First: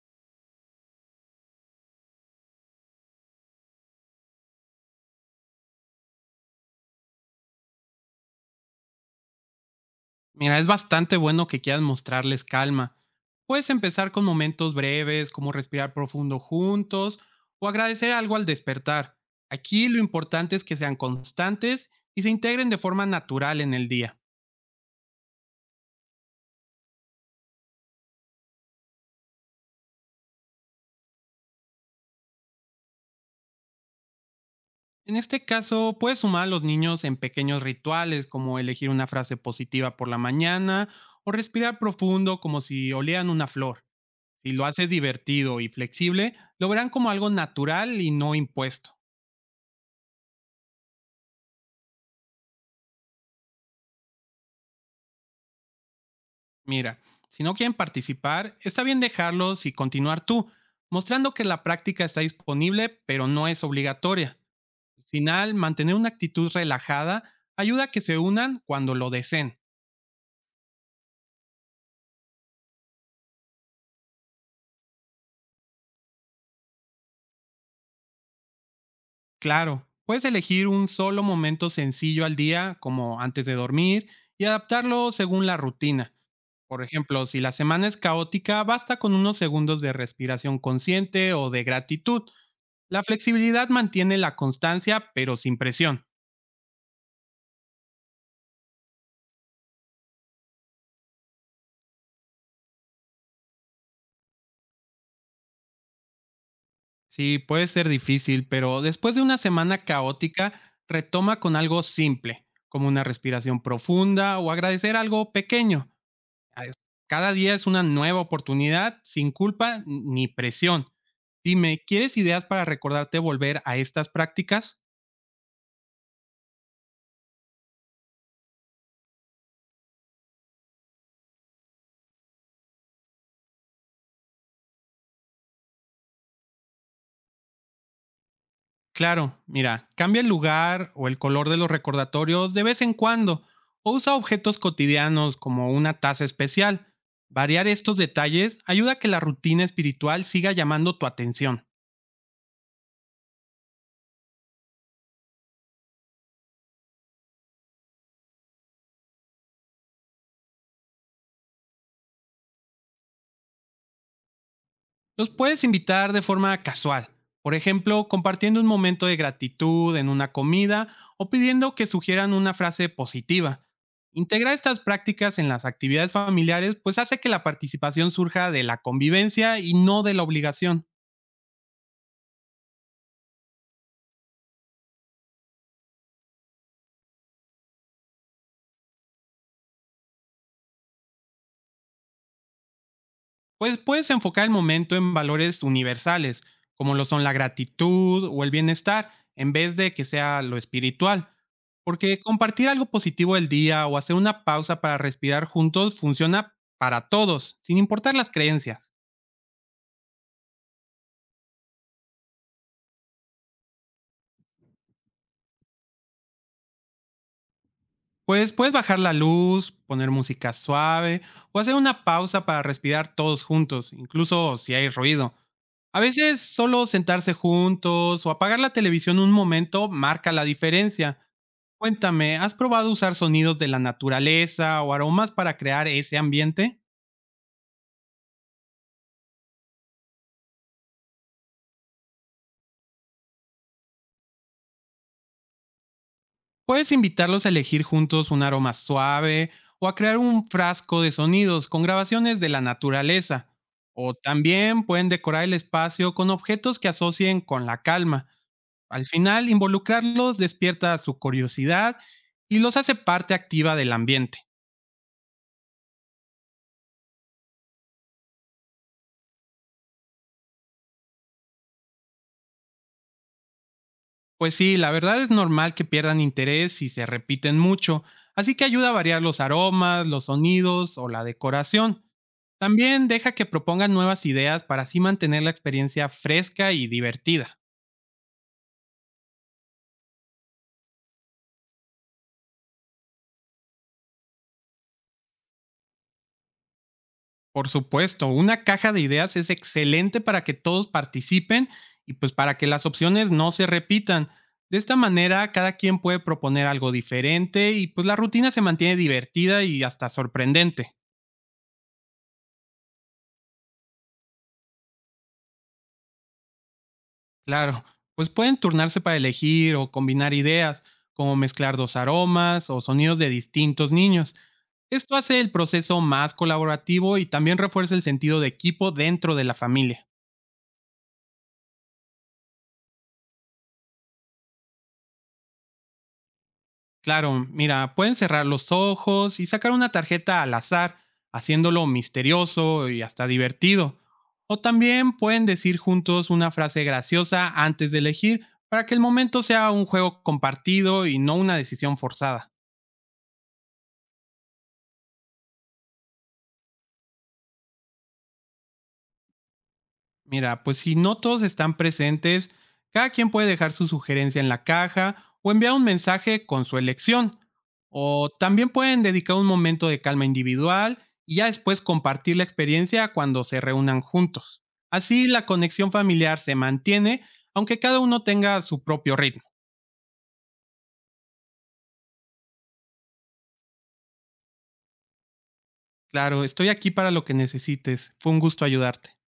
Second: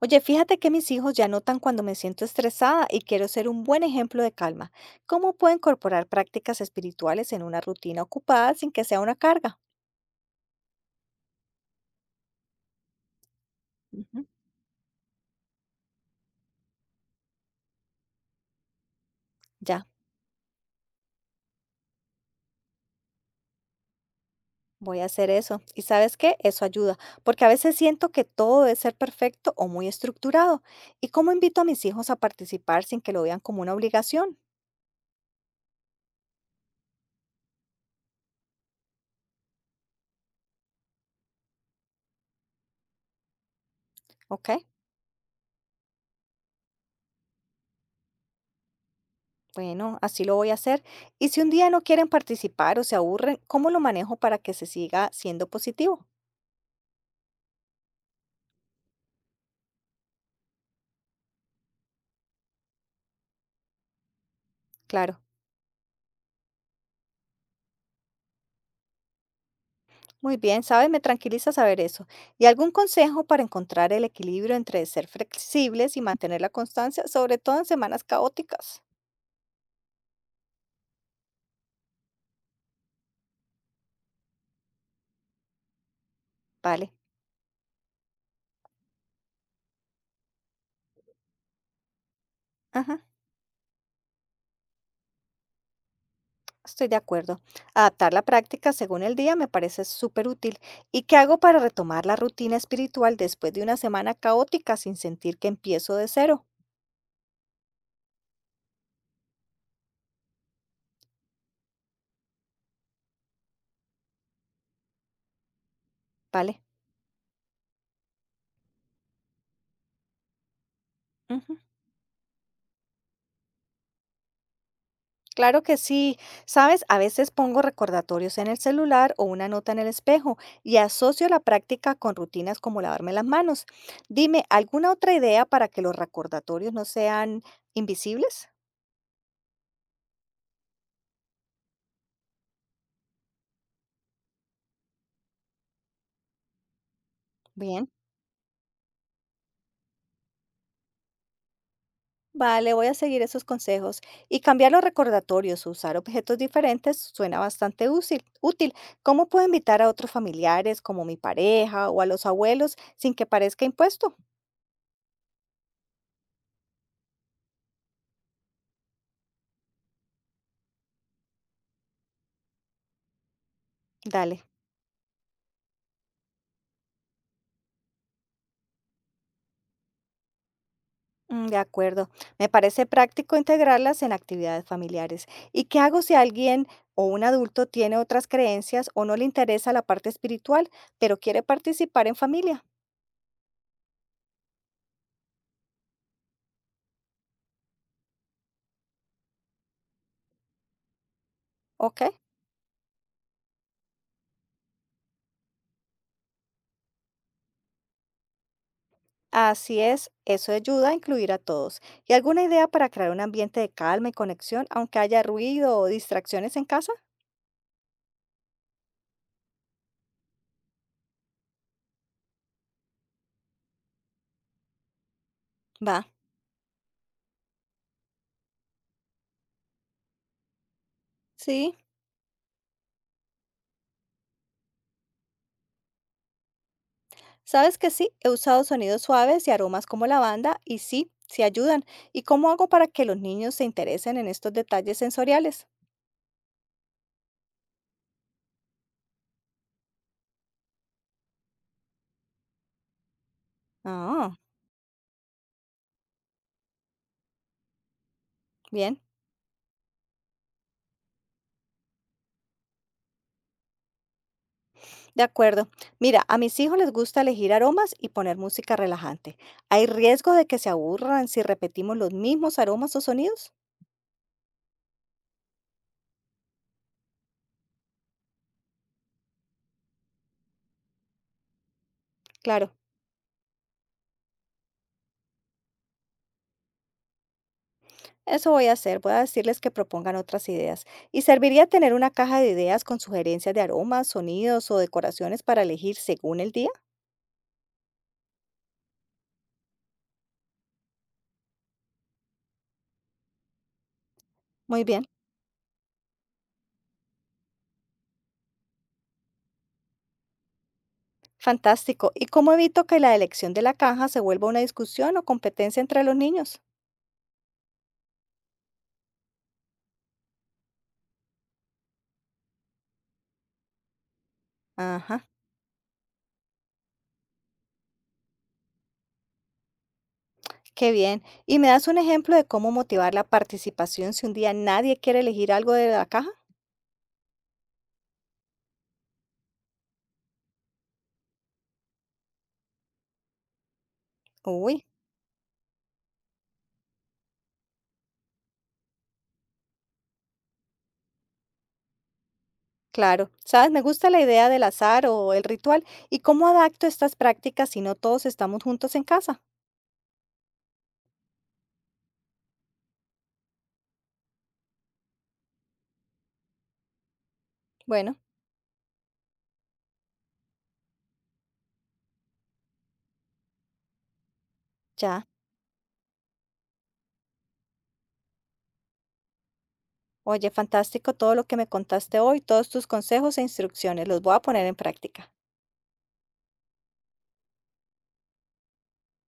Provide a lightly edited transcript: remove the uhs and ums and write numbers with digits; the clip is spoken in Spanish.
Oye, fíjate que mis hijos ya notan cuando me siento estresada y quiero ser un buen ejemplo de calma. ¿Cómo puedo incorporar prácticas espirituales en una rutina ocupada sin que sea una carga? Mira, es bastante bueno que quieras mostrarles calma. Puedes empezar con Ujú. momentos breves, como respirar profundo juntos o agradecer algo al despertar. Ya, Aquí lo importante es que sean constantes y se integren de forma natural en el día. voy a hacer eso. ¿Y sabes qué? Eso ayuda, porque a veces siento que todo debe ser perfecto o muy estructurado. ¿Y cómo invito a mis hijos a participar sin que lo vean como una obligación? En este caso, puedes sumar a los niños en pequeños rituales, como elegir una frase positiva por la mañana o respirar profundo como si olieran una flor. Ok, Si lo haces divertido y flexible, lo verán como algo natural y no impuesto. bueno, así lo voy a hacer. Y si un día no quieren participar o se aburren, ¿cómo lo manejo para que se siga siendo positivo? Mira, si no quieren participar, está bien dejarlos y continuar tú, mostrando que la práctica está disponible, pero no es obligatoria. Al Claro. final, mantener una actitud relajada ayuda a que se unan cuando lo deseen. Muy bien, ¿sabes? Me tranquiliza saber eso. ¿Y algún consejo para encontrar el equilibrio entre ser flexibles y mantener la constancia, sobre todo en semanas caóticas? Claro, puedes elegir un solo momento sencillo al día, como antes de dormir, y adaptarlo según la rutina. Por Vale, ejemplo, si la semana es caótica, basta con unos segundos de respiración consciente o de gratitud. La ajá, flexibilidad mantiene la constancia, pero sin presión. estoy de acuerdo. Adaptar la práctica según el día me parece súper útil. ¿Y qué hago para retomar la rutina espiritual después de una semana caótica sin sentir que empiezo de cero? Sí, puede ser difícil, pero después de una semana caótica, retoma con algo simple, como una respiración profunda o agradecer algo pequeño. Vale. Ah, es- Cada día es una nueva oportunidad, sin culpa ni presión. Ujú. Dime, ¿quieres ideas para recordarte volver a estas prácticas? Claro que sí. Sabes, a veces pongo recordatorios en el celular o una nota en el espejo y asocio la práctica con rutinas como lavarme las manos. Dime, ¿alguna otra idea para que los recordatorios no sean invisibles? Claro, mira, cambia el lugar o el color de los recordatorios de vez en cuando o usa objetos cotidianos como una taza especial. Variar Bien, estos detalles ayuda a que la rutina espiritual siga llamando tu atención. vale, voy a seguir esos consejos. Y cambiar los recordatorios, usar objetos diferentes, suena bastante útil. Útil. ¿Cómo puedo invitar a otros familiares como mi pareja o a los abuelos sin que parezca impuesto? Los puedes invitar de forma casual, por ejemplo, compartiendo un momento de gratitud en una comida o pidiendo que sugieran una frase positiva. Dale. Integrar estas prácticas en las actividades familiares pues hace que la participación surja de la convivencia y no de la obligación. Mm, de acuerdo. Me parece práctico integrarlas en actividades familiares. ¿Y qué hago si alguien o un adulto tiene otras creencias o no le interesa la parte espiritual, pero quiere participar en familia? Pues puedes enfocar el momento en valores universales, como lo son la gratitud o el bienestar, en vez de que sea lo espiritual. ¿Ok? Porque compartir algo positivo del día o hacer una pausa para respirar juntos funciona para todos, sin importar las creencias. Así es, eso ayuda a incluir a todos. ¿Y alguna idea para crear un ambiente de calma y conexión, aunque haya ruido o distracciones en casa? Pues puedes bajar la luz, poner música suave o hacer una pausa para respirar todos juntos, incluso si hay ruido. Va, A veces solo sentarse juntos o apagar la televisión un momento marca la diferencia. sí. Cuéntame, ¿has probado usar sonidos de la naturaleza o aromas para crear ese ambiente? Sabes que sí, he usado sonidos suaves y aromas como lavanda y sí, sí ayudan. ¿Y cómo hago para que los niños se interesen en estos detalles sensoriales? Puedes invitarlos a elegir juntos un aroma suave o a crear un frasco de sonidos con grabaciones de la naturaleza. O Ah, también pueden decorar el espacio con objetos que asocien con la calma. bien, Al final, involucrarlos despierta su curiosidad y los hace parte activa del ambiente. de acuerdo. Mira, a mis hijos les gusta elegir aromas y poner música relajante. ¿Hay riesgo de que se aburran si repetimos los mismos aromas o sonidos? Pues sí, la verdad es normal que pierdan interés si se repiten mucho, así que ayuda a variar los aromas, los sonidos o la decoración. Claro, También deja que propongan nuevas ideas para así mantener la experiencia fresca y divertida. eso voy a hacer. Voy a decirles que propongan otras ideas. ¿Y serviría tener una caja de ideas con sugerencias de aromas, sonidos o decoraciones para elegir según el día? Por supuesto, una caja de ideas es excelente para que todos participen y pues para que las opciones no se repitan. De Muy esta bien, manera, cada quien puede proponer algo diferente y pues la rutina se mantiene divertida y hasta sorprendente. fantástico. ¿Y cómo evito que la elección de la caja se vuelva una discusión o competencia entre los niños? Claro, pues pueden turnarse para elegir o combinar ideas, como mezclar dos aromas o sonidos de distintos niños. Esto Ajá. hace el proceso más colaborativo y también refuerza el sentido de equipo dentro de la familia. Qué bien. ¿Y me das un ejemplo de cómo motivar la participación si un día nadie quiere elegir algo de la caja? Claro, mira, pueden cerrar los ojos y sacar una tarjeta al azar, haciéndolo misterioso y hasta divertido. O Uy, también pueden decir juntos una frase graciosa antes de elegir para que el momento sea un juego compartido y no una decisión forzada. claro. Sabes, me gusta la idea del azar o el ritual y cómo adapto estas prácticas si no todos estamos juntos en casa. Mira, pues si no todos están presentes, cada quien puede dejar su sugerencia en la caja o enviar un mensaje con su elección. Bueno, O también pueden dedicar un momento de calma individual y ya después compartir la experiencia cuando se reúnan juntos. ya. Así la conexión familiar se mantiene, aunque cada uno tenga su propio ritmo. Oye, fantástico todo lo que me contaste hoy, todos tus consejos e instrucciones. Los voy a poner en práctica. Claro, estoy aquí para lo que necesites. Fue un gusto ayudarte.